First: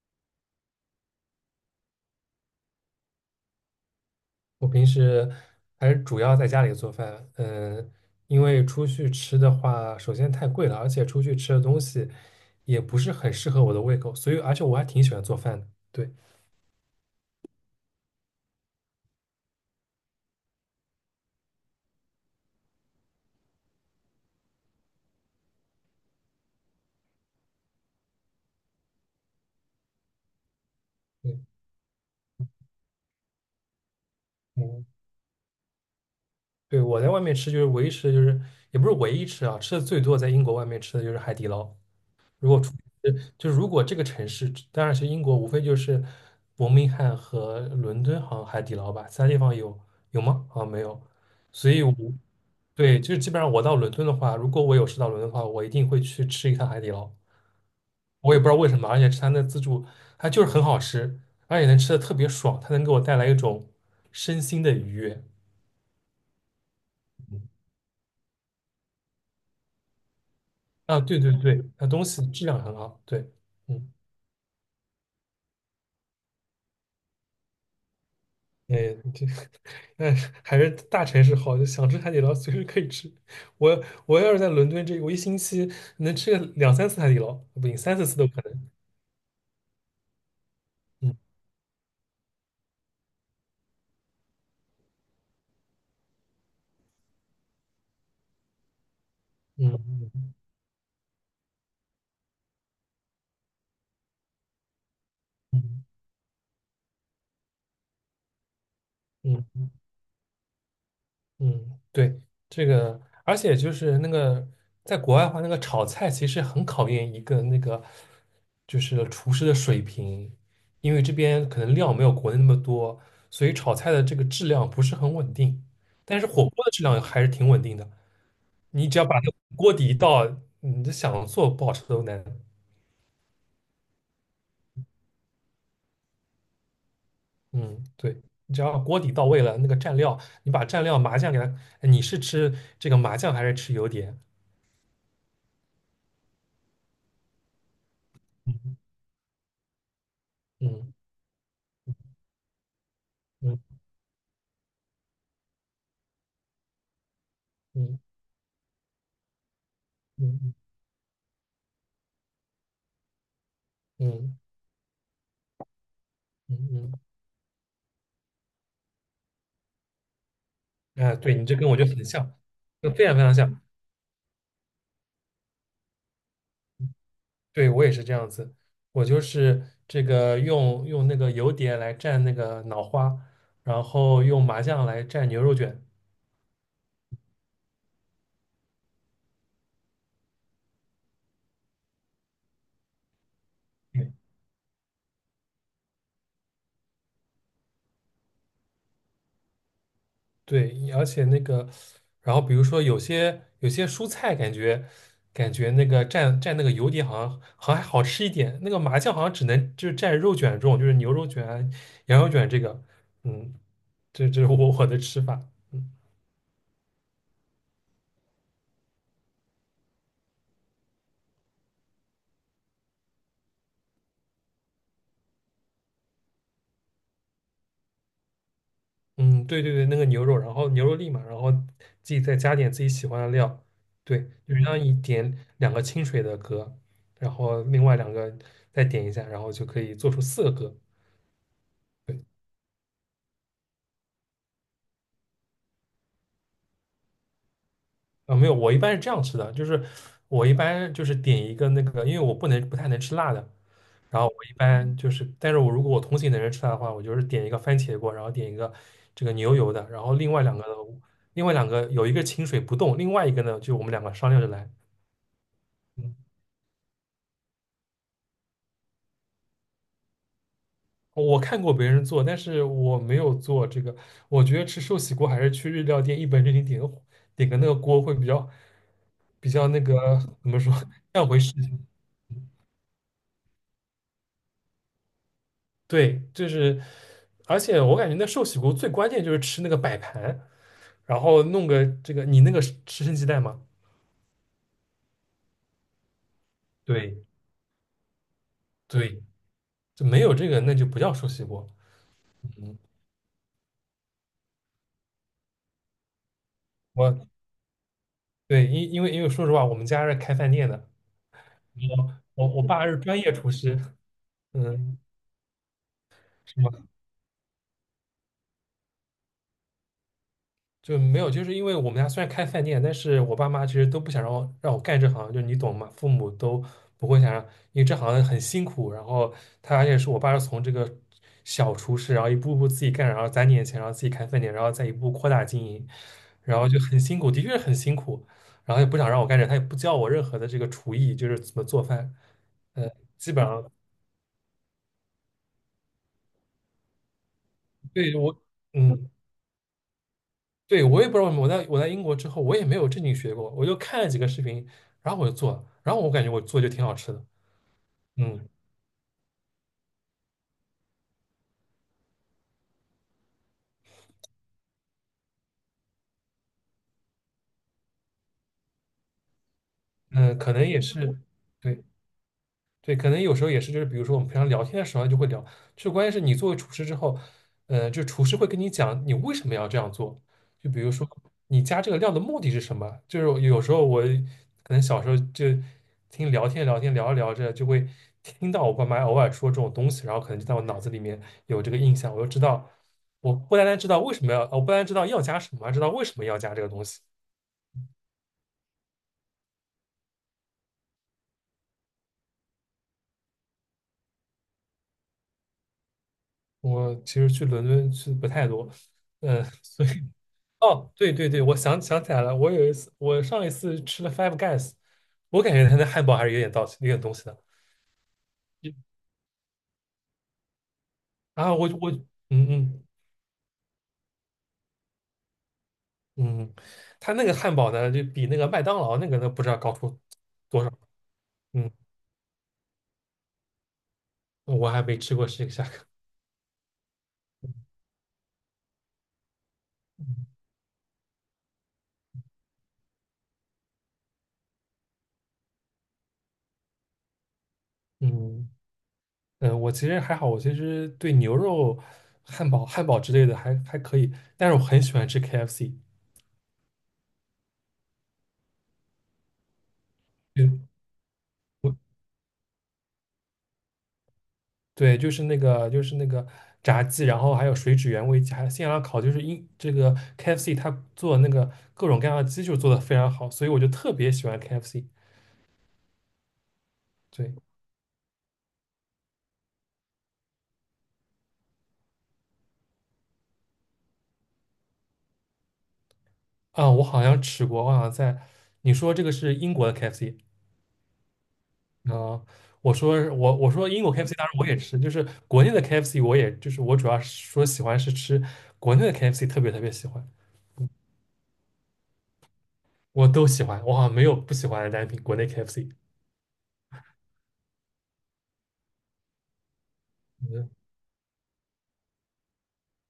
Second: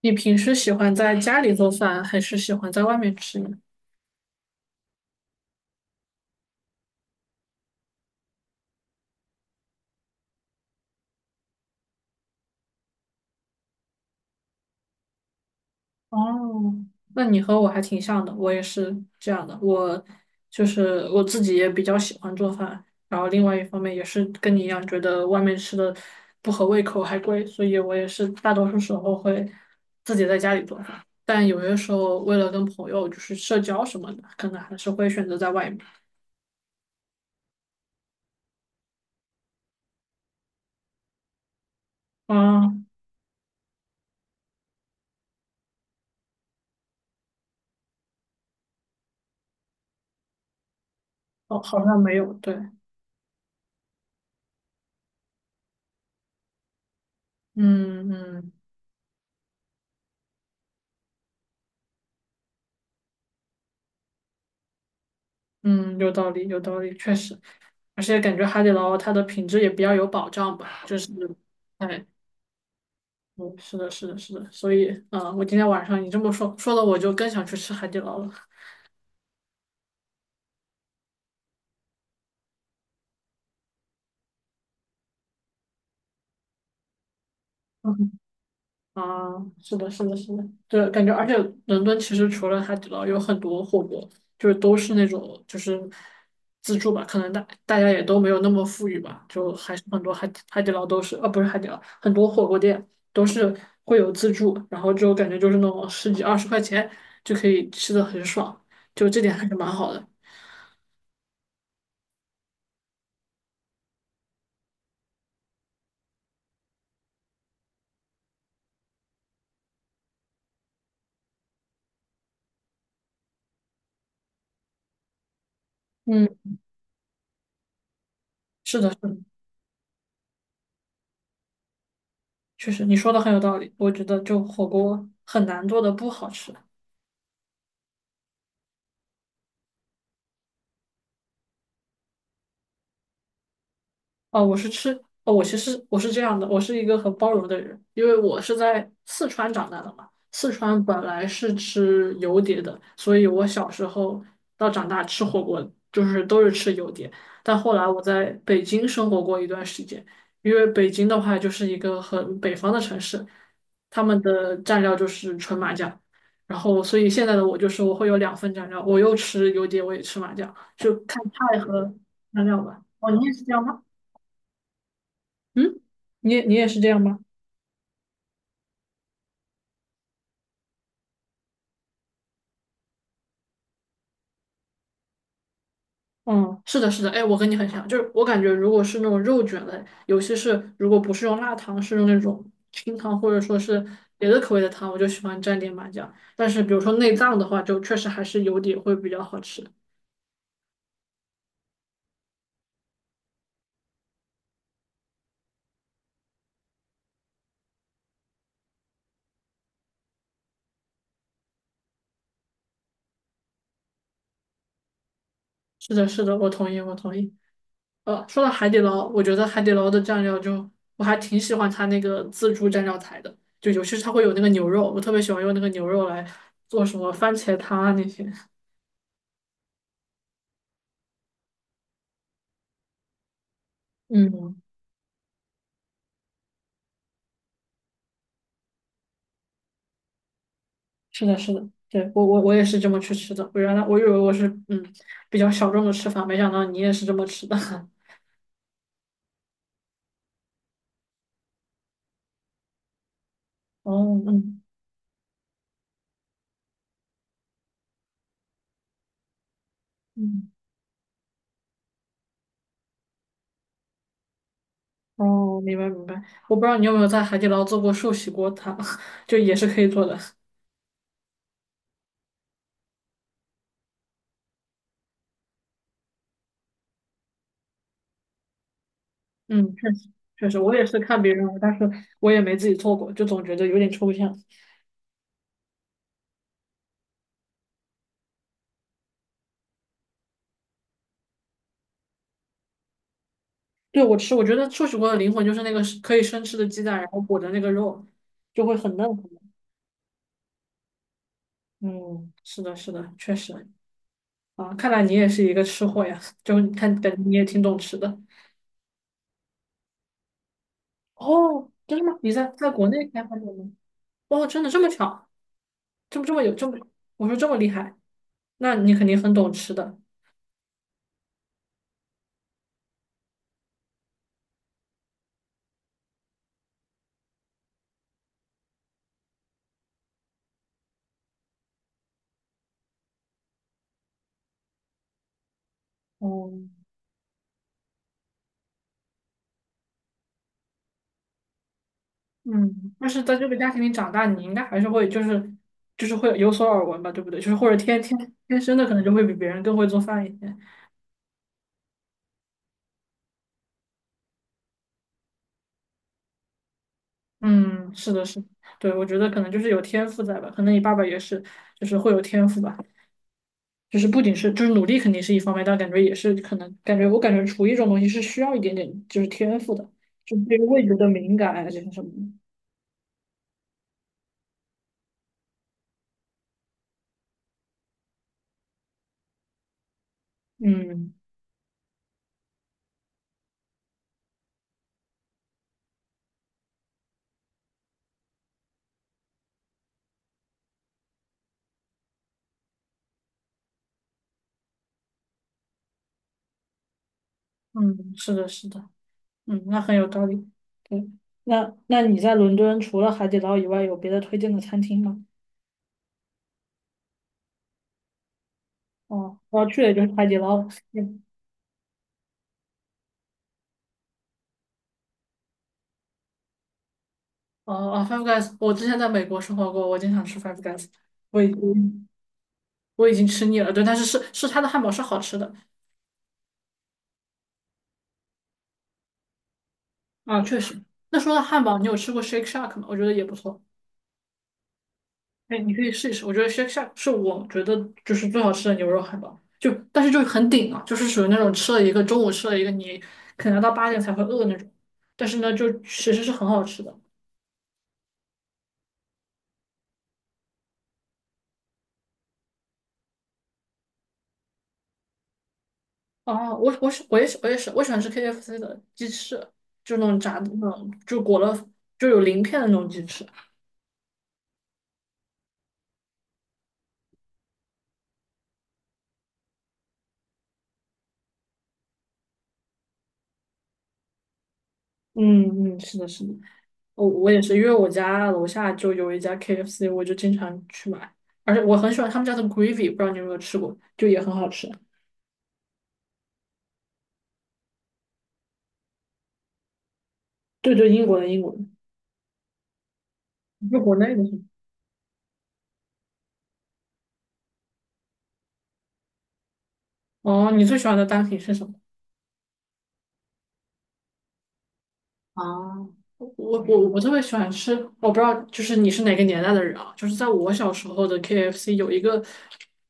你平时喜欢在家里做饭，还是喜欢在外面吃呢？我平时还是主要在家里做饭，因为出去吃的话，首先太贵了，而且出去吃的东西也不是很适合我的胃口，所以而且我还挺喜欢做饭的。对。哦，那你和我还挺像的，我也是这样的。我就是我自己也比较喜欢做饭，然后另外一方面也是跟你一样，觉得外面吃的不合胃口还贵，所以我也是大多数时候会自己在家里做饭。嗯但有些时候为了跟朋友就是社交什么的，可能还嗯。是会选择在外面。对，我在外面吃就是唯一吃的就是也不是唯一吃啊，吃的最多在英国外面吃的就是海底捞。如果出啊，呃就是如果这个城市，当然是英国，无非就是伯明翰和伦敦，好像海底捞吧，其他地方有吗？好像没有。哦，所以好我，像没有，对，对，就是基本上我到伦敦的话，如果我有事到伦敦的话，我一定会去吃一趟海底捞。嗯我也不知嗯。道为什么，而且吃它的自助，它就是很好吃，而且能吃的特别爽，它能给我带来一种身心的愉悦。嗯，有道理，有道理，确实，嗯而且感觉海底捞它的品质也比较有保障吧，就啊，是，对对对，它东哎，西质量很好。对。嗯，是的，嗯。是的，是的，所以，嗯，我今天晚上你这么说，说的我就更想去吃海底捞了。哎。这但是还是大城市好，就想吃海底捞随时可以吃。我要是在伦敦这个，我一星期能吃个两三次海底捞，不行，三四次 都可能。啊，是的，是的，是的，对，感觉，嗯而且伦敦其实除了海底捞，有很多火锅，就是都是那种就是自助吧，可能大家也都没有那么富裕吧，就还是很多海嗯底海底捞都是，不是海底捞，很多火锅店都是会有自助，然后就感觉就是那种嗯十几二十块钱就可以吃的很爽，就这点嗯还是蛮好的。嗯。对，这个，而且就是那个在国外的话，那个炒菜其实很考验一个那个就是厨师的水平，因为这边可能料没有国内那么多，所以炒菜的这个质量不是很稳定。但是嗯，火锅的质量还是挺稳定的，是你的，是只要把的，那个锅底倒，你就想做不好吃都难。确实你说的很有道理，我觉得就火锅很难做的不好吃。嗯，对，你只要锅底到位了，那个蘸料，你把蘸料麻酱给它，哎你是吃这个麻酱还是吃油碟？哦，我是吃，哦，我其实我是这样的，我是一个很包容的人，因为我是在四川长大的嘛。四川嗯本来是吃油碟的，所以我小嗯时候到长大吃火锅就是都是吃油碟。但后来嗯我在北京生活过一段时间，因嗯为北京的话就是一个很北方的城市，他们嗯的蘸料就是纯麻酱，嗯然后嗯。所嗯，以现在的我就是我会有两份蘸料，我又吃油碟，我也吃麻酱，就哎，看对你这菜跟我和就很像，蘸料吧。就非哦，常非你也常是这像。样吗？嗯，你也是这样吗？对我也是这样子，我就是这个用那个油碟来蘸那个脑花，然后用麻酱来蘸牛肉卷。嗯，是的，是的，哎，我跟你很像，就是我感觉如果是那种肉卷类，尤其是如果不是用辣汤，是用那种清汤或者说是别的口味的汤，我就喜欢蘸点麻酱。但是比如说内脏的话，就确实还是油底会比较好吃。对，而且那个，然后比如说有些蔬菜，感觉那个蘸那个油碟好像还好吃一点，那个麻酱好像只能就是蘸肉卷这种，就是牛肉卷啊、羊肉卷这个。嗯。这是我的吃法。嗯。是的，是的，我同意，我同意。说到海底捞，我觉得海底捞的蘸料就我还挺喜欢它那个自助蘸料台的，就尤其是它会有那个牛肉，我特别喜欢用那个牛肉来做什么番茄汤啊那些。嗯，对对对，那个牛肉，然后牛肉粒嘛，然后自己再加点自己喜欢的料，对，就嗯。是让你点两个清水的格，然后另外两个再点一下，然后就可以做出四个格。是的，是的，对，我也是这么去吃的。我原来我以为我是比较小众的吃法，没想到你也是这么吃的。啊，没有，我一般是这样吃的，就是我一般就是点一个那个，因为我不能不太能吃辣的，然哦，后我一嗯般就是，但是我如果我同行的人吃辣的话，我就是点一个番茄锅，然后点一个这个牛油的，然后另外嗯，两个另外两个有一个清水不动，另外一个呢就我们两个商量着来。哦，明白明嗯。白。我不知道你有没有在海底捞做过寿喜锅汤，就也是可以做的。我看过别人做，但是我没有做这个，我觉得吃寿喜锅还是去日料店一本正经点个那个锅会比较比较嗯，那确实个怎确实，么说，我也是 看干别回人，事。但是我也没自己做过，就总觉得有点抽象。对，就是，而且我感觉那寿喜锅最关键就是吃那个摆盘，然后弄个这个，你那个是吃生鸡蛋吗？对，我吃，我觉得寿喜锅的灵魂就是那个是可以生吃的鸡蛋，然后对。裹着那个肉，就会很嫩很对，嫩。就没有这个那就不叫寿喜锅。嗯，是的，嗯。是的，确实。啊，看来你也是一个吃货呀，就看感我，觉你也挺懂吃的。对，因为说实话，我们家是开饭店的，哦，真的吗？你在我在爸国是内专开业饭厨店吗？师。哦，真的这么嗯，巧，这么这么有这么，我说这么厉害，那你肯定很懂吃的。就没有，就是因为我们家虽然开饭店，但是我爸妈其实都不想让我干这行，就你懂吗？父母都不会想让，因为这行很辛苦。然后他而且是我爸是从这个小厨师，然后一步步自己干，然后攒点钱，然后自己开饭店，然后再一步扩大经营，哦，然后就很辛苦，的确是很辛苦。然后也不想让我干这，他也不教我任何的这个厨艺，就是怎么做饭，呃，嗯，但是基在本这个家上庭里长大，你应该还是会就是就是会有所耳闻吧，对不对？就是或者天对天我。天生的可能嗯。就会比别人更会做饭一些。对，我也不知道为什么我在英国之后，我也没有正经学过，我就看了几个视频，然后我就做了，然后我感觉我做就挺好吃的。嗯，是的，是的，嗯对，我觉得可能就是有天赋在吧，可能你爸爸也是，就是会有天赋吧。就是不仅是就是努力肯定是一方面，但感觉也是可能我感觉厨艺这种东西是需要一点点就是天赋的，嗯。就是可个能也味觉的是，敏感啊这对，些什么的。对，可能有时候也是，就是比如说我们平常聊天的时候就会聊，就关键是你作为厨师之后，就厨师会跟你讲你为什么要这样做，就比如说嗯你加这个料的目的是什么，就是有时候我可能小时候就听聊天聊着聊着就会听到我爸妈偶尔说这种东西，然后可能就在我脑子里面有这个印象，我就知道，我不单单知道为什么要，我不单单知道要加什么，还知道为什么要加这个东西。嗯，是的，是的，嗯，那很有道理。对，那你在伦敦除了海底捞以外，有别的推荐的餐厅吗？我其实去伦敦去不太多。哦，我 要去所以。的就是海底捞了哦，对嗯，对对，我想想起来了，我有一次，我上一次吃了 Five Guys，我感觉他那汉堡还是有点东西的。哦哦，Five Guys，我之前在美国生活过，我经常吃 Five Guys，我已啊，嗯经嗯我已经吃腻了。对，但是是它的汉堡是好吃的。嗯，他那个汉堡呢，就比那个麦当劳那个呢，不知道高出啊，确多少。实。那说到汉嗯，堡，你有吃过 Shake Shack 吗？我觉得也不错。我还没吃过这个哎，价你可格。以试一试。我觉得 Shake Shack 是我觉得就是最好吃的牛肉汉堡，就但是嗯就很顶啊，就是属于那种吃了一个中午吃了一个，你可能要到八点才会饿那种。但是呢，就其实是很好吃的。嗯，我其实还好，我其实对牛肉、汉堡、之类的还还可以，但是我很喜欢吃 KFC。哦，我我喜我也是我也是，我喜欢吃 KFC 的鸡翅，就那种炸的嗯那种，就裹了就有鳞片的那种鸡翅。对，就是那个炸鸡，然后还有水煮原味鸡，还有现场烤，就是英这个 KFC 它做那个各种各样的鸡就做的非常好，所以我就特别喜欢 KFC。嗯嗯，是的，是的。我我对，也是，因为我家楼下就有一家 KFC，我就经常去买，而且我很喜欢他们家的 gravy，不知道你有没有吃过，就也很好吃。啊，我好像吃过，我好像在你说这个是英国的 KFC。 对对，英国的英国的，啊，我说就英国 国内 KFC 的当是然吗？我也吃，就是国内的 KFC 我也就是我主要是说喜欢是吃国内的 KFC，特别特别喜欢。哦，你最喜欢的单品是什么？我都喜欢，我好像没有不喜欢的单品，国内 啊，KFC。我我特别喜欢吃，我不知道就是你是哪个年代的人啊？就是在嗯。我小时候的 KFC 有一个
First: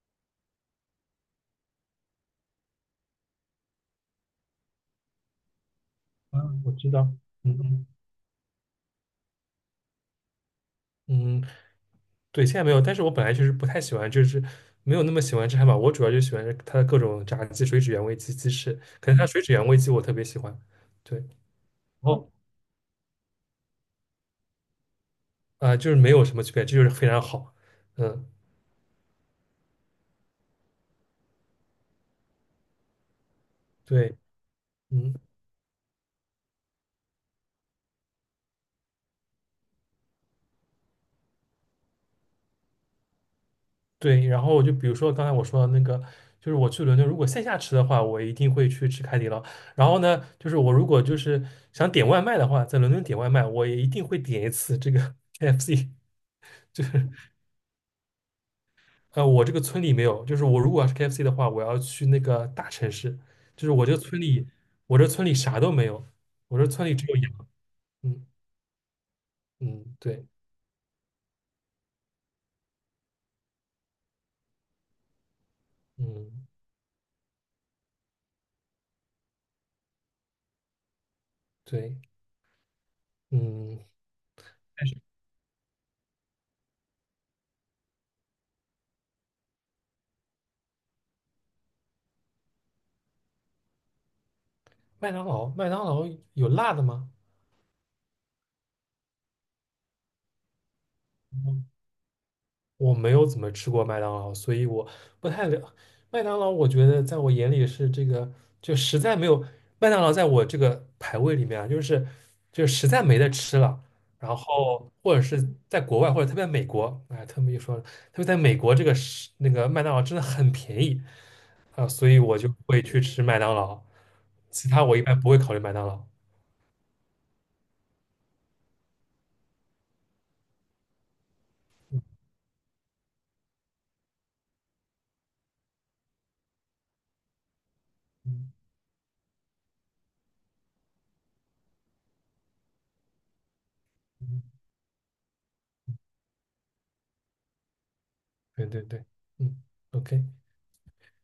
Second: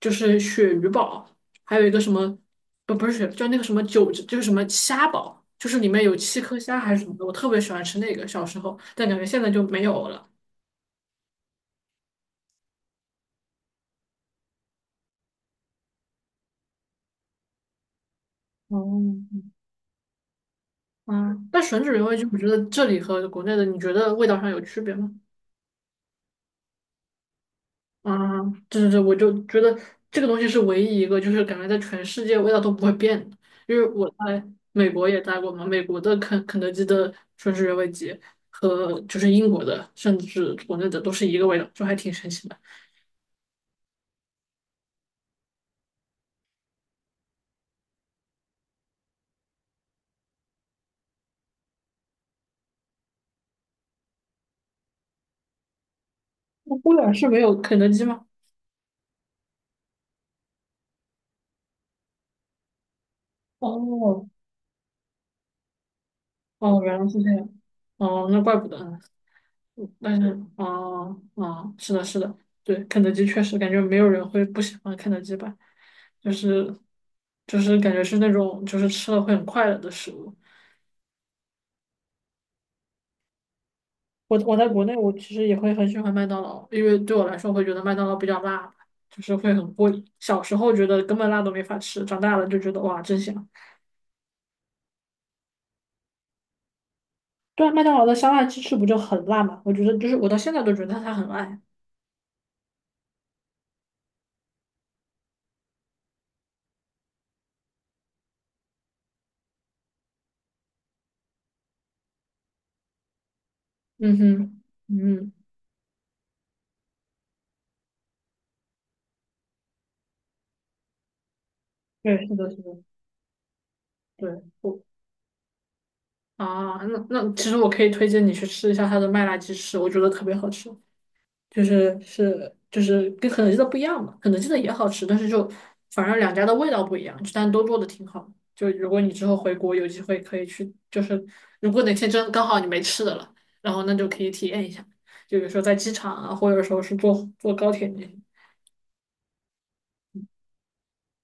就是鳕鱼堡，还有一个什么不是鳕，就那个什么九就是什么虾堡，就是里面有七啊，颗我虾知还是什道。么的，我特嗯别喜欢嗯。吃那个小时候，但感觉现在就没有了。嗯对，现在没有，但是我本来就是不太喜欢，就是没有那么喜欢吃汉堡，我主要就喜欢它的各种炸鸡、水煮原味鸡、鸡翅，可能它水哦，煮原味鸡我特别喜欢，对，然嗯，但吮指原味就后我觉得这里和国内的你觉得味道上有区别吗？就是没有什么区别，这就是非常好。嗯。啊，对对对，我就觉得这个东西是唯一一个，就是感觉在全世界味道都不会变的。因为我对。在美国嗯也待过嘛，美国的肯德基的吮指原味鸡和就是英国的，甚至国内的都是一个味道，就还挺神奇的。对，然后我就比如说刚才我说的那个，就是我去伦敦如果线下吃的话，我一定会去吃海底捞，然后呢，就是我如果就是想点外卖的话，在伦敦点外卖，我也一定会点一次这个 KFC。那波兰是没有肯德基吗？我这个村里没有，就是我如果要是 KFC 的话，我要去那个大城市，就是我这个村哦，里，我这村里啥都没有，我这哦，村里原来只有是这羊。样。嗯哦，那怪不得。嗯。但对。是哦，哦，是的，是的，对，肯德基确实感觉没有人会不喜欢肯德基吧，就嗯是就是感觉是那种就是吃了会很快乐的食物。对。嗯。我在国但内是我其实也会很喜欢麦当劳，因为对我来说我会觉得麦当劳比较辣，就是会很过瘾。小时候觉得根本辣都没法吃，长大了就觉得哇真香。麦当劳有辣的吗？对啊麦当劳的香辣鸡翅不就很辣嘛？我觉得就是我到现在都觉得它很辣呀。嗯我没有怎么吃过麦当劳，所以我不太了。麦当劳，我觉得在我眼里是这个，就实在没有麦当劳在我这个排位里面啊，就是就实在没得吃了。嗯然哼，后或者嗯，是在国外，或者特别美国，哎，他们一说了，特别在美国这个是那个麦当劳真的很便宜啊，所以对，是我的，就是的，会去吃麦当劳。对。其我。他我一般不会考虑麦当劳。啊，那其实我可以推荐你去吃一下它的麦辣鸡翅，我觉得特别好吃，就是嗯是就是跟肯德基的不一样嘛，肯德基的也好吃，但是就反正两家的味道不一样，但都做的挺好的。嗯就如果你之后回国有机会可以去，就是如果哪天真刚好你没吃的了，然后那就可以嗯。体嗯验一下，就比如说在机场啊，或者说是坐高铁，那些。对对对。嗯，OK。